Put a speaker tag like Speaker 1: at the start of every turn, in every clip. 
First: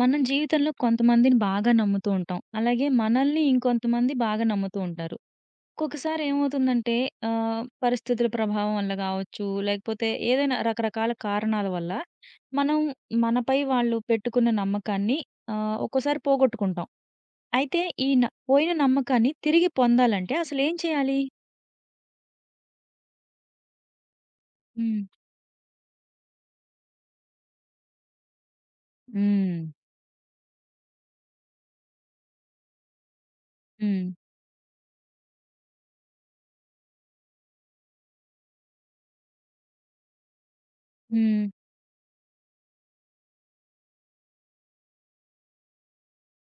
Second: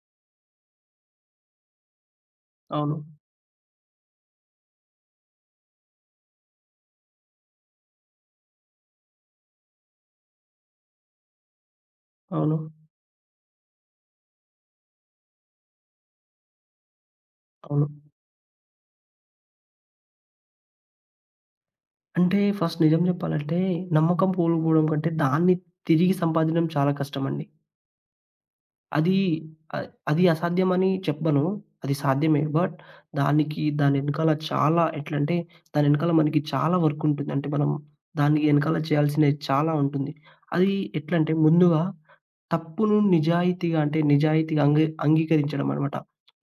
Speaker 1: మనం జీవితంలో కొంతమందిని బాగా నమ్ముతూ ఉంటాం. అలాగే
Speaker 2: అవును.
Speaker 1: మనల్ని ఇంకొంతమంది బాగా నమ్ముతూ ఉంటారు. ఒక్కొక్కసారి ఏమవుతుందంటే పరిస్థితుల ప్రభావం వల్ల గావచ్చు, లేకపోతే ఏదైనా రకరకాల కారణాల వల్ల
Speaker 2: అవును.
Speaker 1: మనం మనపై వాళ్ళు పెట్టుకున్న నమ్మకాన్ని ఒక్కోసారి పోగొట్టుకుంటాం. అయితే
Speaker 2: అవును.
Speaker 1: ఈ న పోయిన నమ్మకాన్ని తిరిగి పొందాలంటే అసలేం చేయాలి?
Speaker 2: అంటే ఫస్ట్ నిజం జెప్పాలంటే, నమ్మకం కోల్పోవడం
Speaker 1: హ్మ్.
Speaker 2: కంటే, దాన్ని తిరిగి సంపాదించడం చాలా కష్టమండి. అది
Speaker 1: హ్మ్.
Speaker 2: అ అది అసాధ్యమని చెప్పను. అది సాధ్యమే. బట్ దానికి
Speaker 1: హ్మ్.
Speaker 2: దానెనకాల చాలా ఎట్లంటే, దానెనకాల మనకి చాలా వర్కుంటుంది. అంటే, మనం దాని ఎనకాల చేయాల్సినవి చాలా ఉంటుంది. అది ఎట్లంటే
Speaker 1: హ్మ్.
Speaker 2: ముందుగా తప్పును నిజాయితీగా అంటే నిజాయితీగా అంగీకరించడం అనమాట.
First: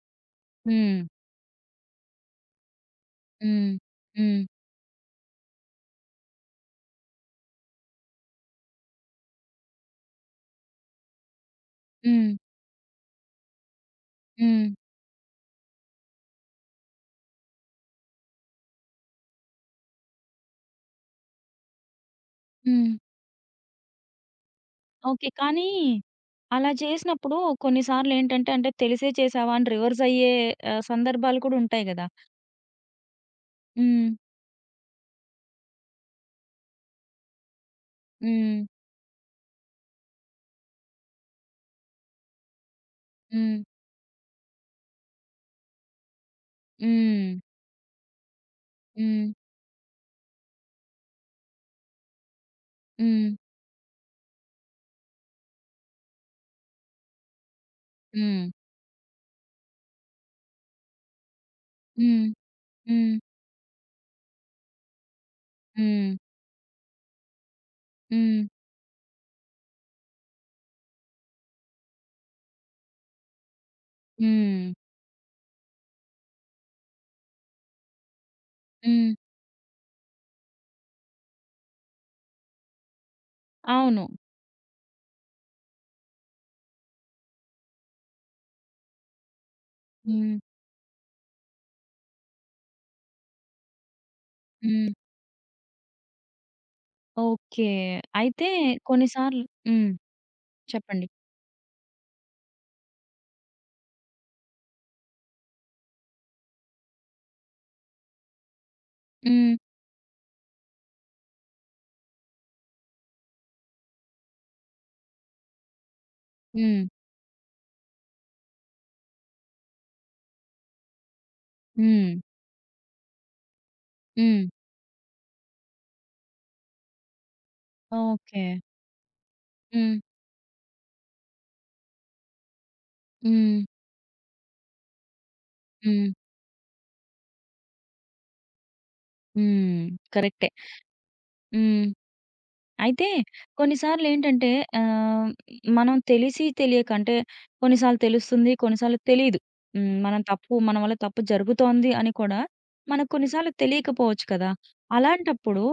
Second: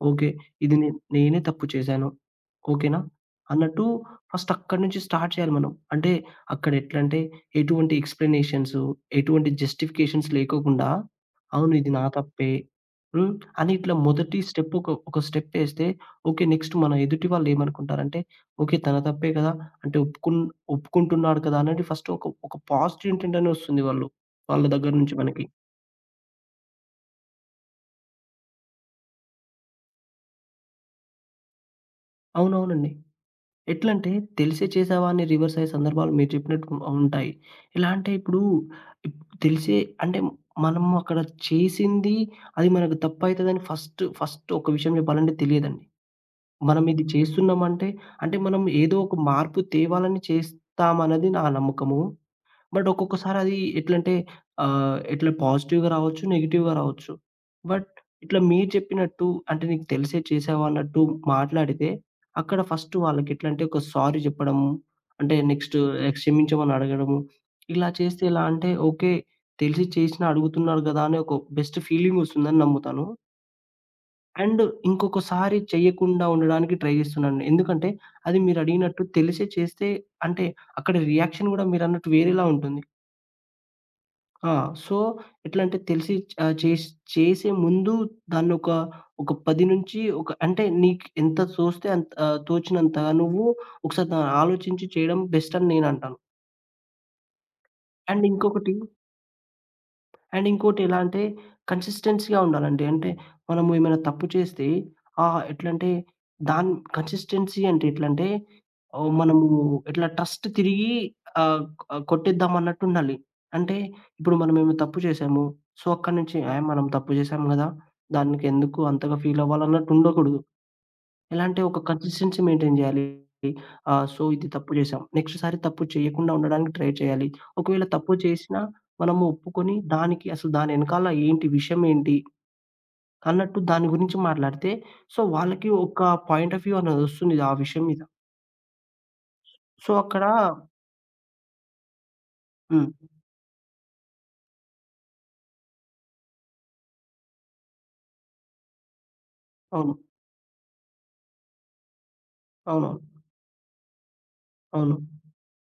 Speaker 2: ఓకే. ఇది నే
Speaker 1: హ్మ్.
Speaker 2: నేనే తప్పు చేశాను. ఓకేనా?
Speaker 1: హ్మ్.
Speaker 2: అన్నట్టు
Speaker 1: హ్మ్.
Speaker 2: ఫస్ట్ అక్కడి నుంచి స్టార్ట్ చేయాలి మనం. అంటే అక్కడ ఎట్లంటే ఎటువంటి ఎక్స్‌ప్లనేషన్స్, ఎటువంటి జస్టిఫికేషన్స్ లేకోకుండా అవును ఇది నా
Speaker 1: హ్మ్.
Speaker 2: తప్పే. హ్మ్. అని ఇట్లా మొదటి
Speaker 1: హ్మ్.
Speaker 2: స్టెప్ ఒక స్టెప్ ఏస్తే ఓకే. నెక్స్ట్ మన ఎదుటి వాళ్ళు ఏమనుకుంటారంటే ఓకే. తన తప్పే కదా! అంటే ఒప్పుకుంటున్నాడు కదా! అనేది ఫస్ట్ ఒక
Speaker 1: హ్మ్.
Speaker 2: పాజిటివ్ ఇంటెంట్ అని వస్తుంది వాళ్ళ దగ్గర నుంచి
Speaker 1: ఓకే.
Speaker 2: మనకి.
Speaker 1: కానీ, అలా చేసినప్పుడు కొన్నిసార్లేంటంటే, అంటే తెలిసే చేశావా అని రివర్స్ అయ్యే సందర్భాలు కూడా ఉంటాయి గదా!
Speaker 2: అవునవునండి.
Speaker 1: హ్మ్.
Speaker 2: ఎట్లంటే తెలిసే చేసావా అని రివర్స్ అయ్యే సందర్భాలు మీరు చెప్పినట్టు ఉంటాయి. ఎలా అంటే ఇప్పుడు
Speaker 1: హ్మ్.
Speaker 2: ఇప్ తెలిసే అంటే మనం అక్కడ చేసింది అది మనకు
Speaker 1: హ్మ్.
Speaker 2: తప్పైతదని ఫస్ట్ ఒక విషయం చెప్పాలంటే తెలియదండి. మనం ఇది
Speaker 1: హ్మ్.
Speaker 2: చేస్తున్నామంటే అంటే మనం ఏదో ఒక
Speaker 1: హ్మ్.
Speaker 2: మార్పు తేవాలని చేస్తామన్నది నా నమ్మకము. బట్
Speaker 1: హ్మ్.
Speaker 2: ఒక్కొక్కసారి అది ఎట్లంటే ఇట్లా పాజిటివ్‌గా రావచ్చు, నెగెటివ్‌గా రావచ్చు. బట్ ఇట్లా
Speaker 1: హ్మ్.
Speaker 2: మీరు చెప్పినట్టు అంటే నీకు తెలిసే చేసావా అన్నట్టు మాట్లాడితే,
Speaker 1: హ్మ్.
Speaker 2: అక్కడ ఫస్ట్
Speaker 1: హ్మ్.
Speaker 2: వాళ్ళకెట్లంటే ఒక సారీ చెప్పడము, అంటే నెక్స్ట్
Speaker 1: హ్మ్.
Speaker 2: క్షమించమని అడగడము. ఇలా చేస్తే
Speaker 1: హ్మ్.
Speaker 2: ఎలా అంటే ఓకే. తెలిసి చేసినా అడుగుతున్నారు గదా! అని ఒక బెస్ట్ ఫీలింగొస్తుందని నమ్ముతాను. అండ్
Speaker 1: హ్మ్.
Speaker 2: ఇంకొకసారి చెయ్యకుండా ఉండడానికి ట్రై చేస్తున్నాను. ఎందుకంటే అది మీరడిగినట్టు
Speaker 1: హ్మ్.
Speaker 2: తెలిసే చేస్తే అంటే అక్కడ రియాక్షన్ గూడా మీరన్నట్టు వేరేలా ఉంటుంది.
Speaker 1: అవును.
Speaker 2: ఆ! సో, ఎట్లా అంటే తెలిసి ఆహ్, చేస్ చేసే ముందు దాన్నొక ఒక 10 నుంచి ఒక
Speaker 1: హ్మ్.
Speaker 2: అంటే నీకు ఎంత తోస్తే అంత తోచినంత నువ్వు ఒకసారి దాన్ని ఆలోచించి
Speaker 1: హ్మ్.
Speaker 2: చేయడం బెస్ట్ అని నేనంటాను.
Speaker 1: ఓకే.
Speaker 2: అండ్
Speaker 1: అయితే
Speaker 2: ఇంకొకటి
Speaker 1: కొన్ని సార్లు హ్మ్.
Speaker 2: అండ్ ఇంకోటి ఎలా
Speaker 1: చెప్పండి.
Speaker 2: అంటే కన్సిస్టెన్సీగా ఉండాలండి. అంటే మనము ఏమైనా తప్పు చేస్తే ఎట్లంటే దాన్ కన్సిస్టెన్సీ అంటే ఎట్లంటే మనము
Speaker 1: హ్మ్.
Speaker 2: ఇట్లా ట్రస్ట్ తిరిగి ఆహ్, ఆహ్, కొట్టేద్దాం అన్నట్టు ఉండాలి. అంటే ఇప్పుడు మనం ఏమైనా తప్పు చేశాము. సో, అక్కడి నుంచి "ఏహ్!
Speaker 1: హ్మ్.
Speaker 2: మనం తప్పు చేశాం గదా! దానికెందుకు అంతగా ఫీల్ అవ్వాలన్నట్టు" ఉండకూడదు. ఎలా అంటే ఒక
Speaker 1: హ్మ్.
Speaker 2: కన్సిస్టెన్సీ మెయింటైన్ జేయాలి. సో,
Speaker 1: హ్మ్.
Speaker 2: ఇది తప్పు జేశాం. నెక్స్ట్ సారి తప్పు చేయకుండా ఉండడానికి ట్రై చేయాలి. ఒకవేళ తప్పు
Speaker 1: ఓకే.
Speaker 2: చేసినా మనము ఒప్పుకొని
Speaker 1: హ్మ్.
Speaker 2: దానికి అసలు దాని ఎనకాల ఏంటి, విషయం ఏంటి
Speaker 1: హ్మ్.
Speaker 2: అన్నట్టు దాని గురించి మాట్లాడితే సో, వాళ్ళకి ఒక
Speaker 1: హ్మ్.
Speaker 2: పాయింట్ ఆఫ్ వ్యూ అనేదొస్తుంది ఆ విషయం మీద.
Speaker 1: హ్మ్.
Speaker 2: సో, అక్కడ
Speaker 1: కరెక్టే. హ్మ్.
Speaker 2: హ్మ్.
Speaker 1: అయితే కొన్నిసార్లేంటంటే ఆహ్, మనం తెలిసి తెలియక అంటే కొన్నిసార్లు తెలుస్తుంది. కొన్నిసార్లు తెలీదు.
Speaker 2: అవును.
Speaker 1: హ్మ్. మనం తప్పు మన వల్ల తప్పు జరుగుతోంది అని కూడా
Speaker 2: అవునవును.
Speaker 1: మనకు కొన్నిసార్లు తెలియకపోవచ్చు కదా!
Speaker 2: అవును.
Speaker 1: అలాంటప్పుడు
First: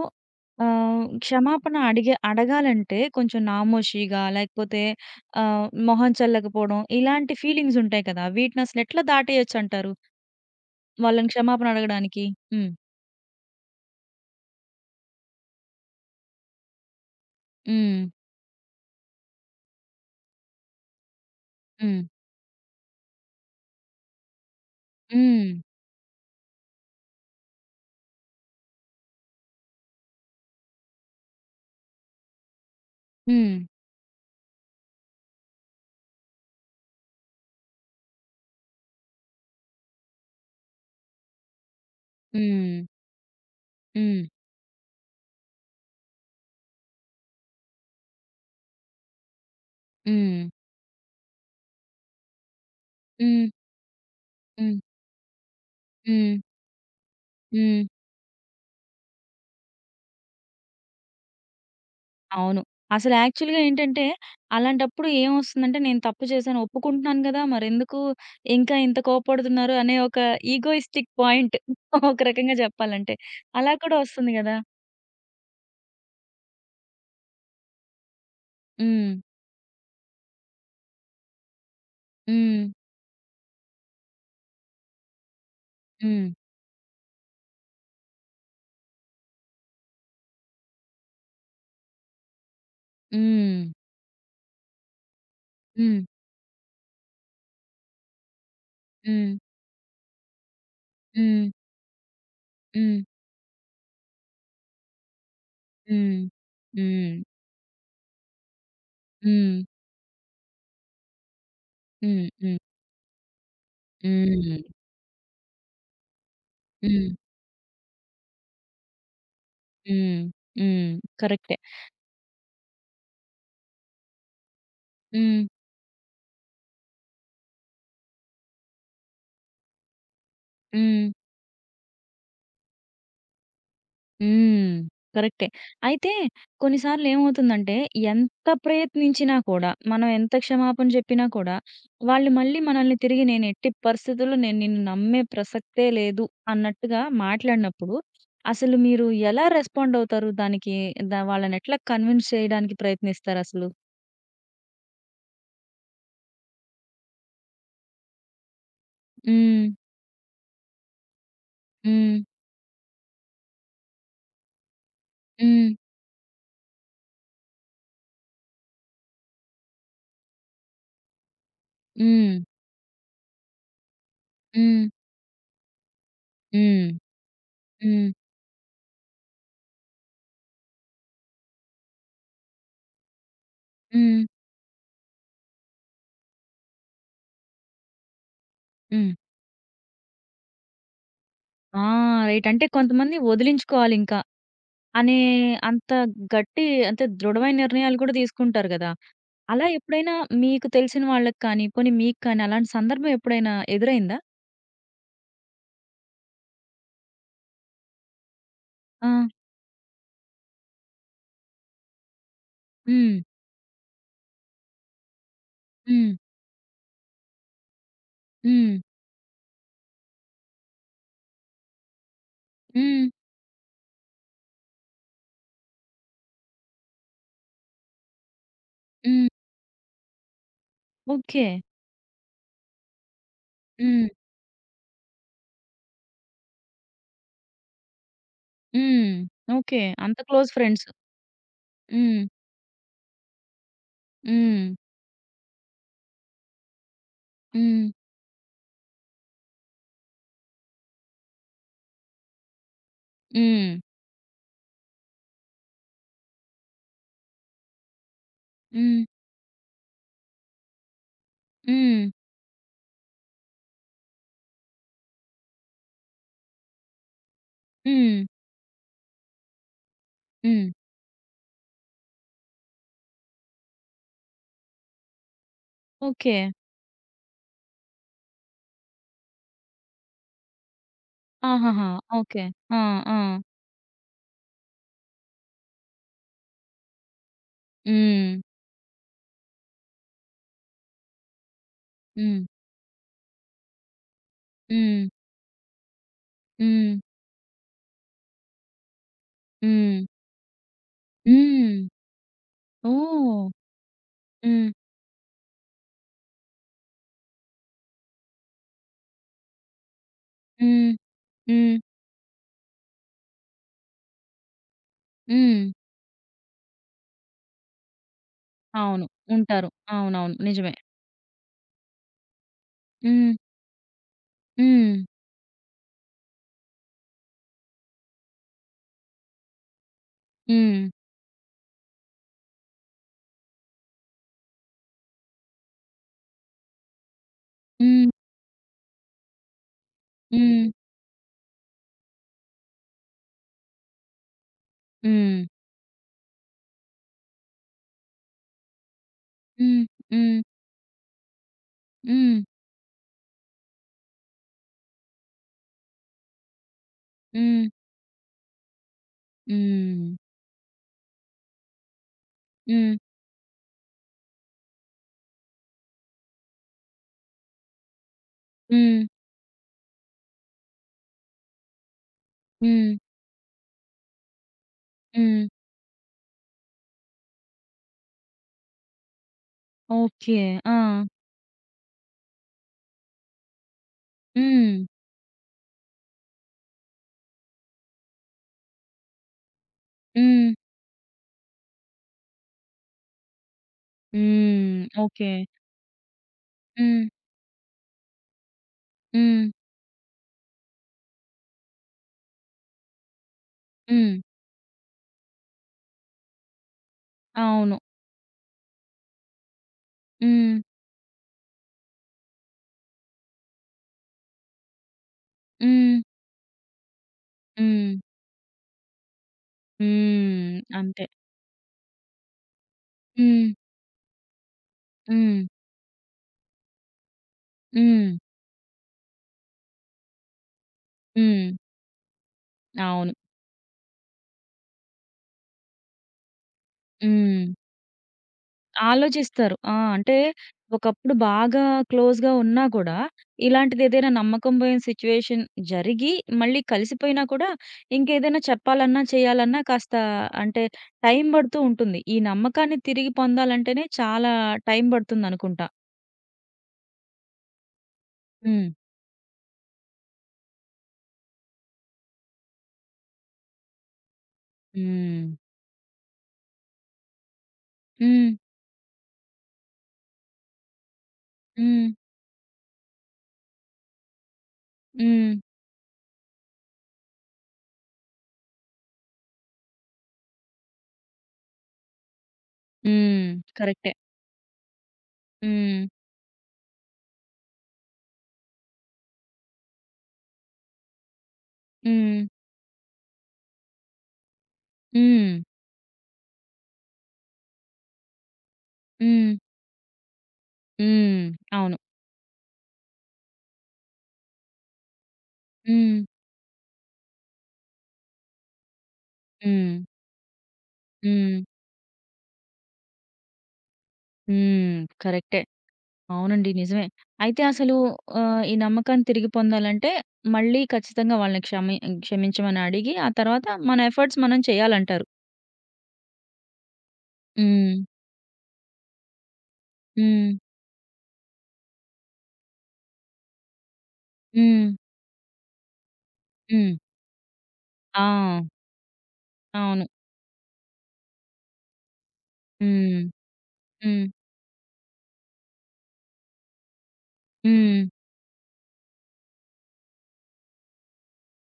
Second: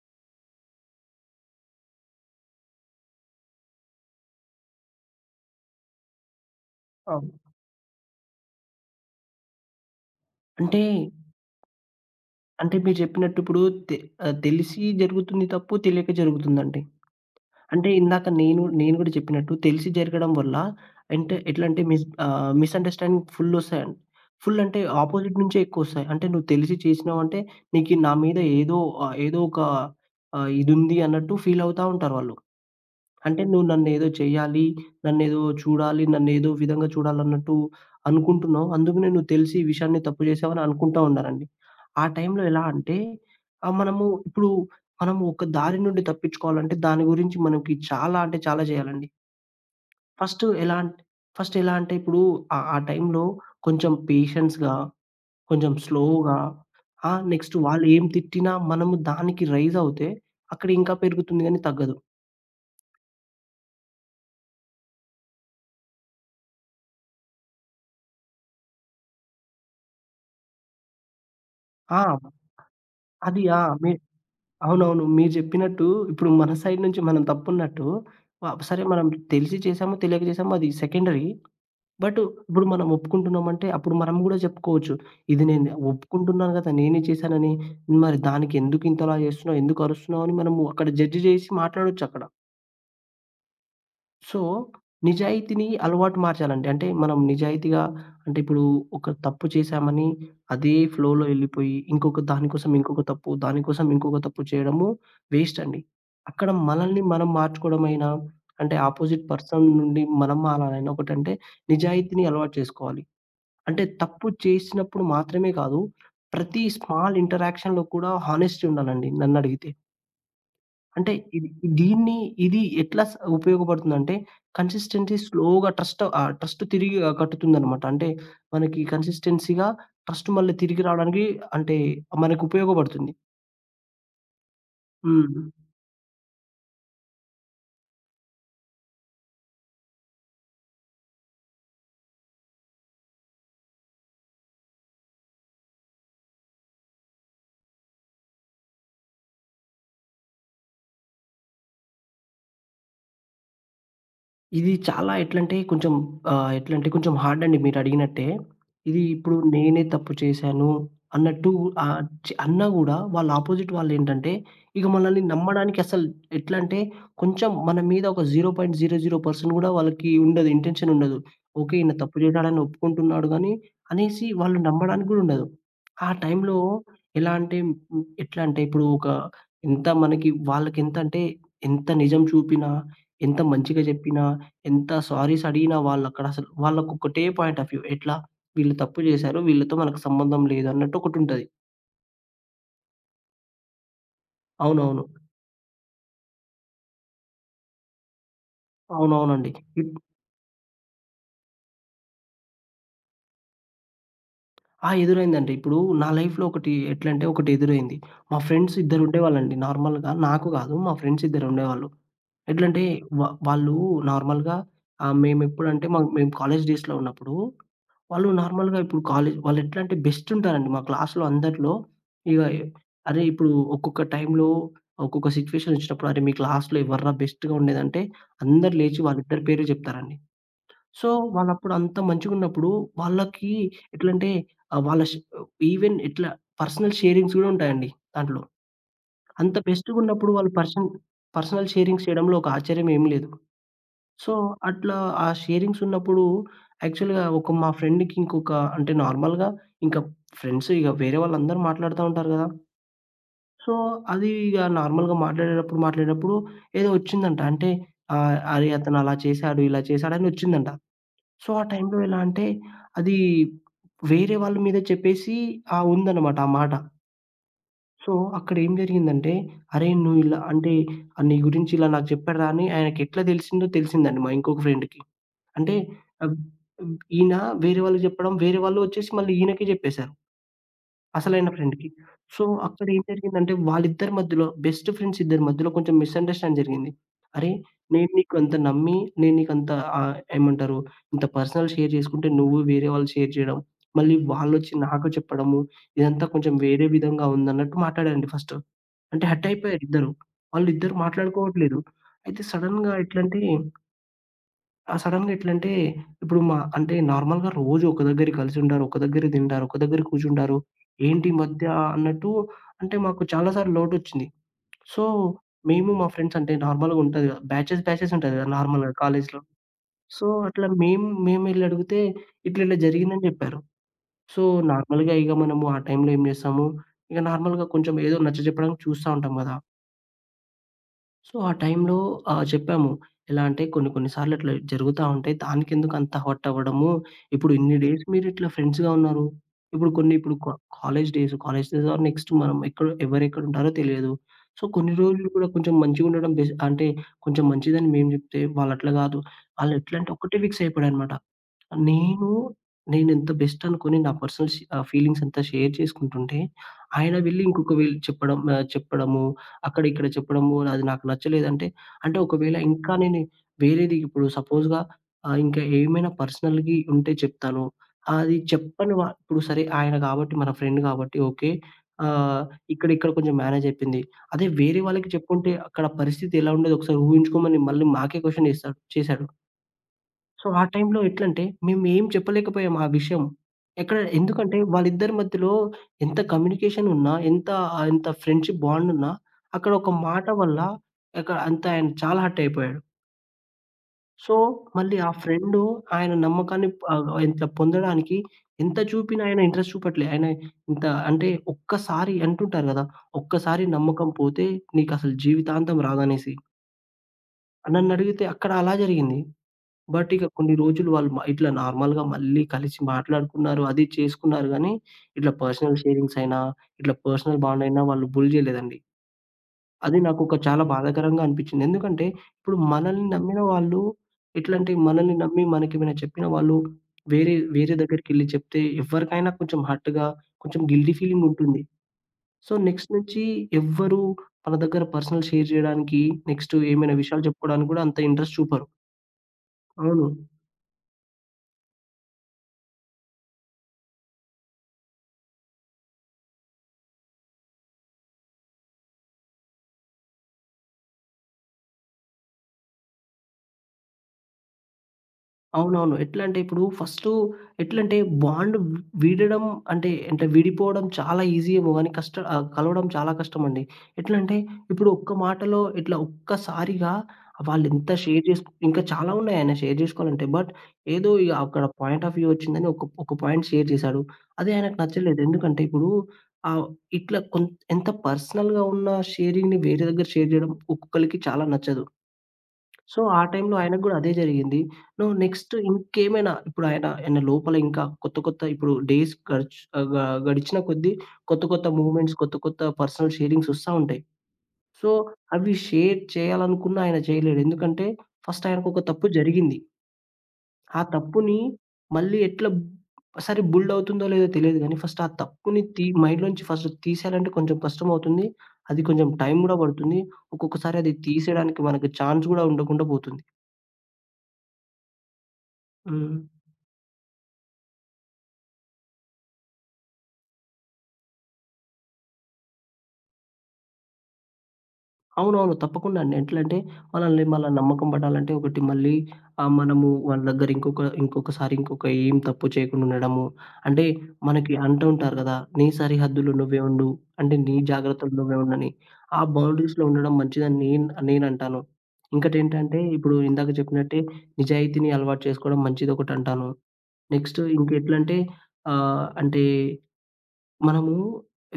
Speaker 1: క్షమాపణ అడగాలంటే కొంచెం నామోషీగా లేకపోతే మొహం చల్లకపోవడం ఇలాంటి
Speaker 2: అవును.
Speaker 1: ఫీలింగ్స్ ఉంటాయి కదా! వీటిని అసలు ఎట్లా దాటేయొచ్చంటారు?
Speaker 2: అంటే,
Speaker 1: వాళ్ళని క్షమాపణ అడగడానికి? హ్మ్.
Speaker 2: అంటే మీరు జెప్పినట్టు ఇప్పుడు తె తెలిసి జరుగుతుంది తప్పు, తెలియక జరుగుతుందండి. అంటే
Speaker 1: హ్మ్.
Speaker 2: ఇందాక నేను నేను గూడా చెప్పినట్టు తెలిసి జరగడం వల్ల అంటే ఎట్లంటే
Speaker 1: హ్మ్.
Speaker 2: మిస్‌అండర్‌స్టాండింగ్ ఫుల్లొస్తాయండి. ఫుల్ అంటే ఆపోజిట్
Speaker 1: హ్మ్.
Speaker 2: నుంచే ఎక్కువొస్తాయి. అంటే నువ్వు తెలిసి చేసినావంటే నీకు నా మీద ఏదో ఆహ్, ఏదో ఒక ఆహ్, ఇదుంది అన్నట్టు ఫీలవుతా ఉంటారు వాళ్ళు. అంటే
Speaker 1: హ్మ్.
Speaker 2: నువ్వు నన్నేదో చెయ్యాలి, నన్నేదో చూడాలి, నన్నేదో విధంగా చూడాలన్నట్టు అనుకుంటున్నావు. అందుకనే నువ్వు తెలిసి ఈ విషయాన్ని తప్పు చేశావని అనుకుంటా ఉన్నారండి. ఆ టైంలో ఎలా
Speaker 1: హ్మ్.
Speaker 2: అంటే ఆహ్, మనము
Speaker 1: హ్మ్.
Speaker 2: ఇప్పుడు మనము ఒక దారి నుండి తప్పించుకోవాలంటే దాని గురించి మనకి చాలా అంటే చాలా చేయాలండి.
Speaker 1: హ్మ్.
Speaker 2: ఫస్ట్ ఎలా అంటే ఫస్ట్ ఎలా అంటే ఇప్పుడు ఆ టైంలో
Speaker 1: హ్మ్.
Speaker 2: కొంచెం పేషెన్స్‌గా,
Speaker 1: హ్మ్.
Speaker 2: కొంచెం
Speaker 1: హ్మ్.
Speaker 2: స్లోగా ఆ! నెక్స్ట్ వాళ్ళు
Speaker 1: హ్మ్.
Speaker 2: ఏం తిట్టినా మనము దానికి రైజ్ అవుతే అక్కడ ఇంకా పెరుగుతుంది గానీ తగ్గదు.
Speaker 1: అవును. అసలు యాక్చువల్‌గా ఏంటంటే, అలాంటప్పుడు ఏమొస్తుందంటే, నేను తప్పు చేశాను ఒప్పుకుంటున్నాను గదా! మరెందుకు ఇంకా ఇంత కోప్పడుతున్నారు అనే ఒక ఈగోయిస్టిక్ పాయింట్
Speaker 2: ఆ!
Speaker 1: ఒక రకంగా జెప్పాలంటే.
Speaker 2: అది ఆ!
Speaker 1: అలా
Speaker 2: మే
Speaker 1: కూడా వస్తుంది గదా!
Speaker 2: అవునవును. మీరు జెప్పినట్టు ఇప్పుడు మన సైడ్ నుంచి మనం తప్పున్నట్టు సరే మనం
Speaker 1: హ్మ్.
Speaker 2: తెలిసి చేసామో, తెలియక చేసామో అది సెకండరీ. బట్
Speaker 1: హ్మ్.
Speaker 2: ఇప్పుడు మనం ఒప్పుకుంటున్నామంటే అప్పుడు మనం గూడా జెప్పుకోవచ్చు. ఇది నేను
Speaker 1: హ్మ్.
Speaker 2: ఒప్పుకుంటున్నాను గదా! నేనే చేశానని. మరి దానికి ఎందుకు ఇంతలా జేస్తున్నావు? ఎందుకు అరుస్తున్నావు? అని మనము అక్కడ జడ్జ్ జేసి మాట్లాడొచ్చక్కడ.
Speaker 1: హ్మ్.
Speaker 2: సో, నిజాయితీని
Speaker 1: హ్మ్.
Speaker 2: అలవాటు మార్చాలండి. అంటే మనం నిజాయితీగా అంటే ఇప్పుడు ఒక
Speaker 1: హ్మ్.
Speaker 2: తప్పు చేశామని అదే ఫ్లోలో
Speaker 1: హ్మ్.
Speaker 2: ఎళ్ళిపోయి, ఇంకొక దానికోసం
Speaker 1: హ్మ్.
Speaker 2: ఇంకొక తప్పు, దానికోసం ఇంకొక తప్పు చేయడము వేస్ట్ అండి.
Speaker 1: హ్మ్.
Speaker 2: అక్కడ మనల్ని
Speaker 1: హ్మ్.
Speaker 2: మనం మార్చుకోవడమైనా, అంటే ఆపోజిట్
Speaker 1: హ్మ్.
Speaker 2: పర్సన్ నుండి మనం మారాలైనా ఒకటంటే
Speaker 1: హ్మ్.
Speaker 2: నిజాయితీని అలవాటు
Speaker 1: హ్మ్.
Speaker 2: చేసుకోవాలి. అంటే తప్పు
Speaker 1: హ్మ్.
Speaker 2: చేసినప్పుడు మాత్రమే కాదు, ప్రతి
Speaker 1: హ్మ్.
Speaker 2: స్మాల్ ఇంటరాక్షన్‌లో కూడా హానెస్టీ ఉండాలండి నన్నడిగితే.
Speaker 1: హ్మ్. హ్మ్.
Speaker 2: అంటే ఇది
Speaker 1: కరెక్టే.
Speaker 2: దీన్ని ఇది ఎట్లా స ఉపయోగపడుతుందంటే కన్సిస్టెన్సీ
Speaker 1: హ్మ్.
Speaker 2: స్లోగా ట్రస్ట్ తిరిగి కట్టుతుందనమాట. అంటే మనకి కన్సిస్టెన్సీ‌గా ట్రస్ట్ మళ్ళీ తిరిగి
Speaker 1: హ్మ్.
Speaker 2: రావడానికి అంటే మనకు ఉపయోగపడుతుంది.
Speaker 1: హ్మ్.
Speaker 2: హ్మ్.
Speaker 1: కరెక్టే. అయితే కొన్నిసార్లు ఏమవుతుందంటే, ఎంత ప్రయత్నించినా కూడా, మనం ఎంత క్షమాపణ చెప్పినా కూడా, వాళ్ళు మళ్ళీ మనల్ని తిరిగి నేను ఎట్టి పరిస్థితుల్లో నేను నిన్ను నమ్మే ప్రసక్తే లేదు అన్నట్టుగా మాట్లాడినప్పుడు, అసలు మీరు ఎలా రెస్పాండ్ అవుతారు? దానికి వాళ్ళని ఎట్లా కన్విన్స్ చేయడానికి ప్రయత్నిస్తారసలు?
Speaker 2: ఇది చాలా ఎట్లంటే కొంచెం ఎట్లంటే కొంచెం హార్డ్ అండి మీరడిగినట్టే. ఇది ఇప్పుడు
Speaker 1: హ్మ్.
Speaker 2: నేనే తప్పు చేశాను అన్నట్టు ఆహ్,
Speaker 1: హ్మ్.
Speaker 2: చ్ అన్నా గూడా వాళ్ళ అపోజిట్ వాళ్ళేంటంటే, ఇక మనల్ని
Speaker 1: హ్మ్.
Speaker 2: నమ్మడానికి అసలు ఎట్లంటే కొంచెం మన మీద ఒక 0.00% గూడా వాళ్ళకి ఉండదు. ఇంటెన్షన్ ఉండదు. ఓకే. ఈయన తప్పు
Speaker 1: హ్మ్.
Speaker 2: చేశాడని ఒప్పుకుంటున్నాడు గానీ అనేసి వాళ్ళు
Speaker 1: హ్మ్.
Speaker 2: నమ్మడానికి గూడా ఉండదు. ఆ టైంలో
Speaker 1: హ్మ్.
Speaker 2: ఎలా అంటే
Speaker 1: హ్మ్.
Speaker 2: ఎట్లా అంటే ఇప్పుడు ఒక ఎంత మనకి వాళ్ళకెంతంటే ఎంత అంటే ఎంత నిజం చూపినా, ఎంత మంచిగా
Speaker 1: హ్మ్.
Speaker 2: జెప్పినా ఎంత సారీస్ అడిగినా వాళ్ళకొకటే పాయింట్ ఆఫ్ వ్యూ. ఎట్లా? వీళ్ళు తప్పు
Speaker 1: హ్మ్.
Speaker 2: జేశారు. వీళ్ళతో మనకు సంబంధం లేదు అన్నట్టు ఒకటుంటది.
Speaker 1: ఆ! రైట్. అంటే కొంతమంది వదిలించుకోవాలింక.
Speaker 2: అవునవును.
Speaker 1: అనే అంత గట్టి అంటే దృఢమైన నిర్ణయాలు కూడా తీసుకుంటారు గదా!
Speaker 2: అవునవునండి.
Speaker 1: అలా
Speaker 2: ఇ
Speaker 1: ఎప్పుడైనా మీకు తెలిసిన వాళ్ళకి కానీ, పోనీ మీకు కానీ అలాంటి సందర్భం ఎప్పుడైనా ఎదురైందా?
Speaker 2: ఆ! ఎదురైందండి. ఇప్పుడు నా లైఫ్‌లో ఒకటి ఎట్లంటే ఒకటి ఎదురైంది. మా ఫ్రెండ్స్
Speaker 1: ఆ!
Speaker 2: ఇద్దరుండేవాళ్ళండి నార్మల్‌గా. నాకు గాదు మా ఫ్రెండ్స్ ఇద్దరుండేవాళ్ళు. ఎట్లంటే
Speaker 1: హ్మ్.
Speaker 2: వాళ్ళు నార్మల్‌గా ఆహ్, మేమెప్పుడంటే మా
Speaker 1: హ్మ్.
Speaker 2: మేము కాలేజ్ డేస్‌లో ఉన్నప్పుడు, వాళ్ళు
Speaker 1: హ్మ్.
Speaker 2: నార్మల్‌గా ఇప్పుడు కాలేజ్ వాళ్ళెట్లంటే బెస్ట్ ఉంటారండి మా క్లాస్‌లో అందరిలో. ఇగ
Speaker 1: హ్మ్.
Speaker 2: అరే! ఇప్పుడు ఒక్కొక్క టైంలో ఒక్కొక్క సిట్యుయేషన్ ఒచ్చినప్పుడు, "అరే! మీ క్లాస్‌లో ఎవర్రా బెస్ట్‌గా ఉండేదంటే" అందరూ లేచి
Speaker 1: హ్మ్.
Speaker 2: వాళ్ళిద్దరి పేర్లు జెప్తారండి. So,
Speaker 1: okay.
Speaker 2: వాళ్ళప్పుడు అంత మంచిగున్నప్పుడు వాళ్ళకి
Speaker 1: హ్మ్.
Speaker 2: ఎట్లంటే ఆహ్, వాళ్ళ ష్ ఈవెన్ ఇట్లా పర్సనల్ షేరింగ్స్ గూడా ఉంటాయండి దాంట్లో.
Speaker 1: హ్మ్.
Speaker 2: అంత
Speaker 1: ఓకే. అంత
Speaker 2: బెస్ట్‌గున్నప్పుడు
Speaker 1: క్లోజ్
Speaker 2: వాళ్ళు
Speaker 1: ఫ్రెండ్స్.
Speaker 2: పర్సన్ పర్సనల్ షేరింగ్స్
Speaker 1: హ్మ్.
Speaker 2: చేయడంలో ఒక ఆశ్చర్యం ఏమి లేదు. సో,
Speaker 1: హ్మ్.
Speaker 2: అట్లా ఆ షేరింగ్స్ ఉన్నప్పుడు యాక్చువల్‌గా ఒక మా
Speaker 1: హ్మ్.
Speaker 2: ఫ్రెండ్‌కి ఇంకొక అంటే నార్మల్‌గా ఇంకా ఫ్రెండ్స్ ఇగ వేరే వాళ్ళందరూ మాట్లాడుతా ఉంటారు గదా!
Speaker 1: హ్మ్.
Speaker 2: సో, అది ఇగ నార్మల్‌గా మాట్లాడేటప్పుడు ఏదో ఒచ్చిందంట. అంటే అరే! అతను
Speaker 1: హ్మ్.
Speaker 2: అలా చేశాడు, ఇలా చేశాడని ఒచ్చిందంట. సో, ఆ టైంలో
Speaker 1: హ్మ్.
Speaker 2: ఎలా అంటే, అది వేరే వాళ్ళ మీద చెప్పేసి ఆ! ఉందనమాట ఆ మాట. సో,
Speaker 1: హ్మ్.
Speaker 2: అక్కడ ఏం జరిగిందంటే, "అరేయ్! నువ్వు ఇలా
Speaker 1: హ్మ్.
Speaker 2: అంటే నీ గురించి ఇలా నాకు చెప్పాడురా" అని ఆయనకెట్లా తెలిసిందో తెలిసిందండి మా ఇంకొక ఫ్రెండ్‌కి. అంటే
Speaker 1: ఓకే.
Speaker 2: ఆహ్, ఈయన వేరే వాళ్ళకి చెప్పడం, వేరే వాళ్ళు వచ్చేసి మళ్ళీ ఈయనకే చెప్పేసారు. అసలైన
Speaker 1: ఆహాహా!
Speaker 2: ఫ్రెండ్‌కి.
Speaker 1: ఓకే.
Speaker 2: సో,
Speaker 1: ఆ!
Speaker 2: అక్కడేం
Speaker 1: ఆ!
Speaker 2: జరిగిందంటే, వాళ్ళిద్దరి మధ్యలో బెస్ట్ ఫ్రెండ్స్ ఇద్దరి మధ్యలో కొంచెం మిస్‌అండర్‌స్టాండ్ జరిగింది. అరే! నేను
Speaker 1: హ్మ్.
Speaker 2: నీకు అంత నమ్మి, నేను నీకంత ఏమంటారు, ఇంత పర్సనల్ షేర్ చేసుకుంటే,
Speaker 1: హ్మ్.
Speaker 2: నువ్వు వేరే వాళ్ళు షేర్ చేయడం, మళ్ళీ వాళ్ళొచ్చి
Speaker 1: హ్మ్.
Speaker 2: నాకు చెప్పడము, ఇదంతా కొంచెం వేరే
Speaker 1: హ్మ్.
Speaker 2: విధంగా ఉందన్నట్టు మాట్లాడారండి ఫస్ట్. అంటే హర్ట్ అయిపోయారు
Speaker 1: హ్మ్.
Speaker 2: ఇద్దరు. వాళ్ళిద్దరు
Speaker 1: హ్మ్.
Speaker 2: మాట్లాడుకోవట్లేదు. అయితే సడెన్‌గా
Speaker 1: ఓహ్!
Speaker 2: ఎట్లంటే
Speaker 1: హ్మ్.
Speaker 2: ఆ! సడెన్‌గా ఎట్లంటే, ఇప్పుడు మా అంటే నార్మల్‌గా రోజు ఒక దగ్గర కలిసుంటారు, ఒక దగ్గర తింటారు, ఒక దగ్గర కూర్చుంటారు.
Speaker 1: హ్మ్.
Speaker 2: ఏంటి ఈ మధ్య
Speaker 1: హ్మ్.
Speaker 2: అన్నట్టు అంటే మాకు చాలా సార్లు లోటొచ్చింది. సో,
Speaker 1: హ్మ్.
Speaker 2: మా ఫ్రెండ్స్ అంటే నార్మల్‌గా ఉంటది కదా! బ్యాచెస్ బ్యాచెస్ ఉంటది కదా! నార్మల్‌గా
Speaker 1: అవును.
Speaker 2: కాలేజ్‌లో.
Speaker 1: ఉంటారు.
Speaker 2: సో,
Speaker 1: అవునవును.
Speaker 2: అట్లా
Speaker 1: నిజమే.
Speaker 2: మేమెళ్లి అడిగితే ఇట్లా ఇట్లా జరిగిందని
Speaker 1: హ్మ్.
Speaker 2: చెప్పారు. సో,
Speaker 1: హ్మ్.
Speaker 2: నార్మల్‌గా ఇక మనము ఆ టైంలో ఏం చేస్తాము, ఇక నార్మల్‌గా కొంచెం ఏదో నచ్చజెప్పడానికి చూస్తా ఉంటాం కదా!
Speaker 1: హ్మ్.
Speaker 2: సో, ఆ టైంలో చెప్పాము. ఎలా అంటే కొన్ని కొన్ని సార్లు అట్లా జరుగుతా ఉంటాయి. దానికెందుకు అంత హర్ట్ అవ్వడము. ఇప్పుడు ఇన్ని డేస్
Speaker 1: హ్మ్.
Speaker 2: మీరిట్లా ఫ్రెండ్స్‌గా ఉన్నారు. ఇప్పుడు కొన్ని ఇప్పుడు కా
Speaker 1: హ్మ్.
Speaker 2: College days, college days are next మనం ఎక్కడ ఎవరెక్కడుంటారో తెలియదు. సో, కొన్ని రోజులు
Speaker 1: హ్మ్.
Speaker 2: కూడా కొంచెం మంచిగుండడం బెస్ అంటే కొంచెం మంచిదని మేము జెప్తే వాళ్ళట్లా గాదు.
Speaker 1: హ్మ్.
Speaker 2: ఆళ్ళెట్లంటే
Speaker 1: హ్మ్.
Speaker 2: ఒక్కటే ఫిక్స్ అయిపోయాడనమాట. నేను,
Speaker 1: హ్మ్.
Speaker 2: నేనెంత బెస్ట్ అనుకోని నా ఫీలింగ్స్ అంతా షేర్ చేసుకుంటుంటే, ఆయన వెళ్లి
Speaker 1: హ్మ్.
Speaker 2: ఇంకొక వీళ్ళు చెప్పడం చెప్పడము, అక్కడ ఇక్కడ
Speaker 1: హ్మ్.
Speaker 2: చెప్పడము, అది నాకు నచ్చలేదంటే, అంటే ఒకవేళ ఇంకా
Speaker 1: హ్మ్.
Speaker 2: నేను వేరేది ఇప్పుడు సపోజ్‌గా ఇంకా ఏమైనా పర్సనల్‌వి ఉంటే చెప్తాను. అది చెప్పని
Speaker 1: హ్మ్.
Speaker 2: వా ఇప్పుడు సరే ఆయన కాబట్టి మన ఫ్రెండ్ కాబట్టి ఓకే. ఆహ్,
Speaker 1: హ్మ్.
Speaker 2: ఇక్కడ కొంచెం మేనేజ్ అయిపోయింది. అదే వేరే వాళ్ళకి
Speaker 1: హ్మ్.
Speaker 2: చెప్పుంటే అక్కడ పరిస్థితి ఎలా ఉండేదో ఒకసారి ఊహించుకోమని మళ్ళీ మాకే క్వెషన్ చేశాడు.
Speaker 1: ఓకే.
Speaker 2: సో, ఆ
Speaker 1: ఆ!
Speaker 2: టైంలో ఎట్లంటే, మేము ఏం చెప్పలేకపోయాం ఆ విషయం. ఎందుకంటే,
Speaker 1: హ్మ్.
Speaker 2: వాళ్ళిద్దరి మధ్యలో ఎంత కమ్యూనికేషన్ ఉన్నా, ఎంత ఫ్రెండ్‌షిప్ బాండ్ ఉన్నా, అక్కడ ఒక మాట
Speaker 1: హ్మ్.
Speaker 2: వల్ల అక్కడ అంతా ఆయన చాలా హర్ట్ అయిపోయాడు. సో,
Speaker 1: హ్మ్.
Speaker 2: మళ్ళీ ఆ
Speaker 1: ఓకే.
Speaker 2: ఫ్రెండు ఆయన
Speaker 1: హ్మ్.
Speaker 2: ఇట్లా పొందడానికి ఎంత చూపినా ఆయన
Speaker 1: హ్మ్.
Speaker 2: ఇంట్రెస్ట్ చూపట్లే. ఆయన ఇంత అంటే ఒక్కసారి అంటుంటారు గదా! ఒక్కసారి నమ్మకం
Speaker 1: హ్మ్.
Speaker 2: పోతే నీకసలు జీవితాంతం రాదనేసి.
Speaker 1: అవును.
Speaker 2: నన్నడిగితే అక్కడ అలా జరిగింది. బట్ ఇక కొన్ని
Speaker 1: హ్మ్.
Speaker 2: రోజులు వాళ్ళు మ ఇట్లా నార్మల్‌గా మళ్ళీ కలిసి మాట్లాడుకున్నారు. అది చేసుకున్నారు గానీ, ఇట్లా పర్సనల్
Speaker 1: హ్మ్.
Speaker 2: షేరింగ్స్ అయినా, ఇట్లా పర్సనల్ బాండ్ అయినా
Speaker 1: హ్మ్.
Speaker 2: వాళ్ళు బుల్ జేయలేదండి. అది నాకొక
Speaker 1: హ్మ్.
Speaker 2: చాలా
Speaker 1: అంతే.
Speaker 2: బాధాకరంగా అనిపిచ్చింది. ఎందుకంటే, ఇప్పుడు మనల్ని నమ్మిన
Speaker 1: హ్మ్.
Speaker 2: వాళ్ళు ఎట్లంటే, మనల్ని
Speaker 1: హ్మ్.
Speaker 2: నమ్మి మనకేమైనా చెప్పిన వాళ్ళు వేరే వేరే
Speaker 1: హ్మ్.
Speaker 2: దగ్గరికెళ్లి చెప్తే ఎవరికైనా కొంచెం హర్ట్‌గా, కొంచెం గిల్టీ ఫీలింగ్
Speaker 1: హ్మ్.
Speaker 2: ఉంటుంది. సో, నెక్స్ట్
Speaker 1: అవును.
Speaker 2: నుంచి ఎవ్వరు మన దగ్గర పర్సనల్ షేర్ జేయడానికి, నెక్స్ట్ ఏమైనా విషయాలు
Speaker 1: హ్మ్.
Speaker 2: చెప్పుకోవడానికి గూడా అంత ఇంట్రెస్ట్ చూపరు.
Speaker 1: ఆలోచిస్తారు. ఆ!
Speaker 2: అవును.
Speaker 1: అంటే ఒకప్పుడు బాగా క్లోజ్‌గా ఉన్నా కూడా, ఇలాంటిదేదైనా నమ్మకం పోయిన సిట్యుయేషన్ జరిగి, మళ్ళీ కలిసిపోయినా కూడా, ఇంకేదైనా చెప్పాలన్నా, చేయాలన్నా కాస్త అంటే టైం పడుతూ ఉంటుంది. ఈ నమ్మకాన్ని తిరిగి పొందాలంటేనే చాలా టైం పడుతుందనుకుంటా.
Speaker 2: అవునవును. ఎట్లా అంటే ఇప్పుడు ఫస్టు ఎట్లంటే బాండ్
Speaker 1: హ్మ్.
Speaker 2: వీడడం అంటే విడిపోవడం చాలా ఈజీ ఏమో గానీ కలవడం చాలా కష్టమండి. ఎట్లంటే ఇప్పుడు ఒక్క
Speaker 1: హ్మ్.
Speaker 2: మాటలో ఇట్లా ఒక్కసారిగా వాళ్ళెంత షేర్
Speaker 1: హ్మ్.
Speaker 2: చేసుకు ఇంకా చాలా ఉన్నాయి ఆయన షేర్ జేసుకోవాలంటే. బట్ ఏదో ఇగ అక్కడ
Speaker 1: హ్మ్.
Speaker 2: పాయింట్ ఆఫ్ వ్యూ వచ్చిందని ఒక పాయింట్ షేర్ చేశాడు. అదే ఆయనకు నచ్చలేదు.
Speaker 1: హ్మ్.
Speaker 2: ఎందుకంటే ఇప్పుడు ఆహ్, ఇట్లా కొం ఎంత పర్సనల్‌గా ఉన్న షేరింగ్‌ని వేరే దగ్గర షేర్ జేయడం ఒక్కొక్కళ్ళకి చాలా నచ్చదు. సో, ఆ
Speaker 1: హ్మ్.
Speaker 2: టైంలో ఆయనకు
Speaker 1: కరెక్టే.
Speaker 2: గూడా అదే జరిగింది. నువ్వు నెక్స్ట్
Speaker 1: హ్మ్.
Speaker 2: ఇంకేమైనా ఇప్పుడు ఆయన ఆయన లోపల ఇంకా కొత్త కొత్త ఇప్పుడు డేస్ గడిచ్ ఆహ్, గ గడిచిన కొద్దీ కొత్త కొత్త మూవ్‌మెంట్స్,
Speaker 1: హ్మ్.
Speaker 2: కొత్త కొత్త పర్సనల్ షేరింగ్స్ ఒస్తా ఉంటాయి. సో,
Speaker 1: హ్మ్.
Speaker 2: అవి షేర్ చేయాలనుకున్నా ఆయన చేయలేడు. ఎందుకంటే ఫస్ట్ ఆయనకొక తప్పు
Speaker 1: హ్మ్.
Speaker 2: జరిగింది. ఆ
Speaker 1: హ్మ్.
Speaker 2: తప్పుని
Speaker 1: అవును.
Speaker 2: మళ్ళీ సరే బుల్డ్ అవుతుందో లేదో తెలియదు గానీ ఫస్ట్ ఆ తప్పుని
Speaker 1: హ్మ్.
Speaker 2: మైండ్‌లోంచి ఫస్ట్ తీసేయాలంటే కొంచెం కష్టమవుతుంది. అది కొంచెం టైం గూడా
Speaker 1: హ్మ్.
Speaker 2: పడుతుంది. ఒక్కొక్కసారి అది
Speaker 1: హ్మ్.
Speaker 2: తీసేయడానికి మనకి ఛాన్స్ గూడా ఉండకుండా పోతుంది.
Speaker 1: హ్మ్. కరెక్టే.
Speaker 2: హ్మ్.
Speaker 1: అవునండి. నిజమే. అయితే అసలు ఈ నమ్మకాన్ని తిరిగి పొందాలంటే మళ్ళీ ఖచ్చితంగా వాళ్ళని క్షమించమని అడిగి, ఆ తర్వాత మన ఎఫర్ట్స్ మనం చేయాలంటారు.
Speaker 2: అవునవును. తప్పకుండా అండి. ఎట్లంటే మనల్ని మళ్ళా
Speaker 1: హ్మ్.
Speaker 2: నమ్మకం పట్టాలంటే ఒకటి మళ్ళీ మనము వాళ్ళ
Speaker 1: హ్మ్.
Speaker 2: దగ్గర ఇంకొకసారి ఇంకొక ఏం తప్పు చేయకుండా ఉండడము. అంటే మనకి
Speaker 1: హ్మ్.
Speaker 2: అంటూ ఉంటారు గదా! నీ సరిహద్దులు నువ్వే
Speaker 1: హ్మ్.
Speaker 2: ఉండు. అంటే నీ జాగ్రత్తలు నువ్వే
Speaker 1: ఆ!
Speaker 2: ఉండని. ఆ బౌండరీస్‌లో
Speaker 1: అవును.
Speaker 2: ఉండడం మంచిదని నేనంటాను. ఇంకటేంటంటే
Speaker 1: హ్మ్.
Speaker 2: ఇప్పుడు ఇందాక చెప్పినట్టే
Speaker 1: హ్మ్.
Speaker 2: నిజాయితీని అలవాటు చేసుకోవడం మంచిదొకటంటాను. నెక్స్ట్
Speaker 1: హ్మ్.
Speaker 2: ఇంకెట్లంటే ఆహ్, అంటే మనము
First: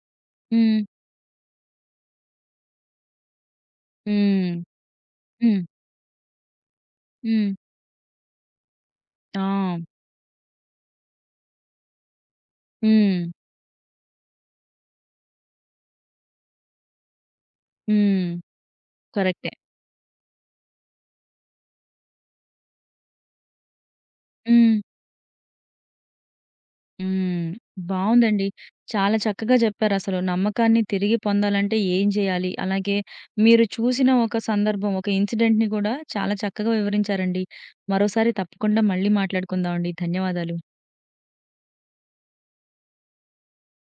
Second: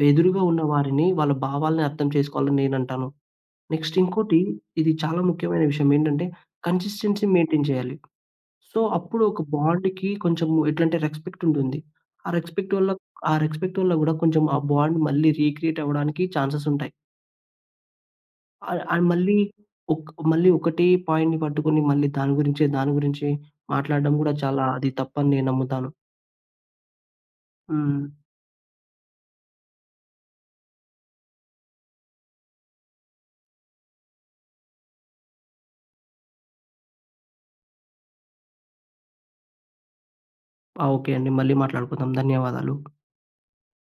Speaker 2: ఎదురుగా ఉన్న
Speaker 1: హ్మ్.
Speaker 2: వారిని వాళ్ళ భావాల్ని అర్థం చేసుకోవాలని నేనంటాను. నెక్స్ట్ ఇంకోటి
Speaker 1: హ్మ్.
Speaker 2: ఇది చాలా
Speaker 1: హ్మ్.
Speaker 2: ముఖ్యమైన విషయం ఏంటంటే, కన్సిస్టెన్సీ
Speaker 1: హ్మ్.
Speaker 2: మెయింటైన్ చేయాలి. సో, అప్పుడు ఒక
Speaker 1: ఆ!
Speaker 2: బాండ్‌కి కొంచెం ఎట్లంటే రెస్పెక్ట్ ఉంటుంది. ఆ రెస్పెక్ట్ వల్ల
Speaker 1: హ్మ్.
Speaker 2: ఆ రెస్పెక్ట్ వల్ల గూడా కొంచెం ఆ బాండ్ మళ్ళీ రీక్రియేట్ అవ్వడానికి ఛాన్సెస్ ఉంటాయి.
Speaker 1: హ్మ్.
Speaker 2: ఆహ్, ఆహ్, మళ్ళీ
Speaker 1: కరెక్టే.
Speaker 2: ఒక్ మళ్ళీ ఒకటే పాయింట్‌ని పట్టుకొని మళ్ళీ దాని గురించే మాట్లాడడం గూడా చాలా
Speaker 1: హ్మ్.
Speaker 2: అది తప్పని నేను నమ్ముతాను.
Speaker 1: హ్మ్.
Speaker 2: హ్మ్.
Speaker 1: బావుందండి. చాలా చక్కగా చెప్పారసలు. నమ్మకాన్ని తిరిగి పొందాలంటే ఏం చేయాలి? అలాగే మీరు చూసిన ఒక సందర్భం, ఒక ఇన్సిడెంట్‌ని కూడా చాలా చక్కగా వివరించారండి. మరోసారి తప్పకుండా మళ్ళీ మాట్లాడుకుందామండి. ధన్యవాదాలు.
Speaker 2: ఆ! ఓకే అండి. మళ్ళీ మాట్లాడుకుందాం. ధన్యవాదాలు.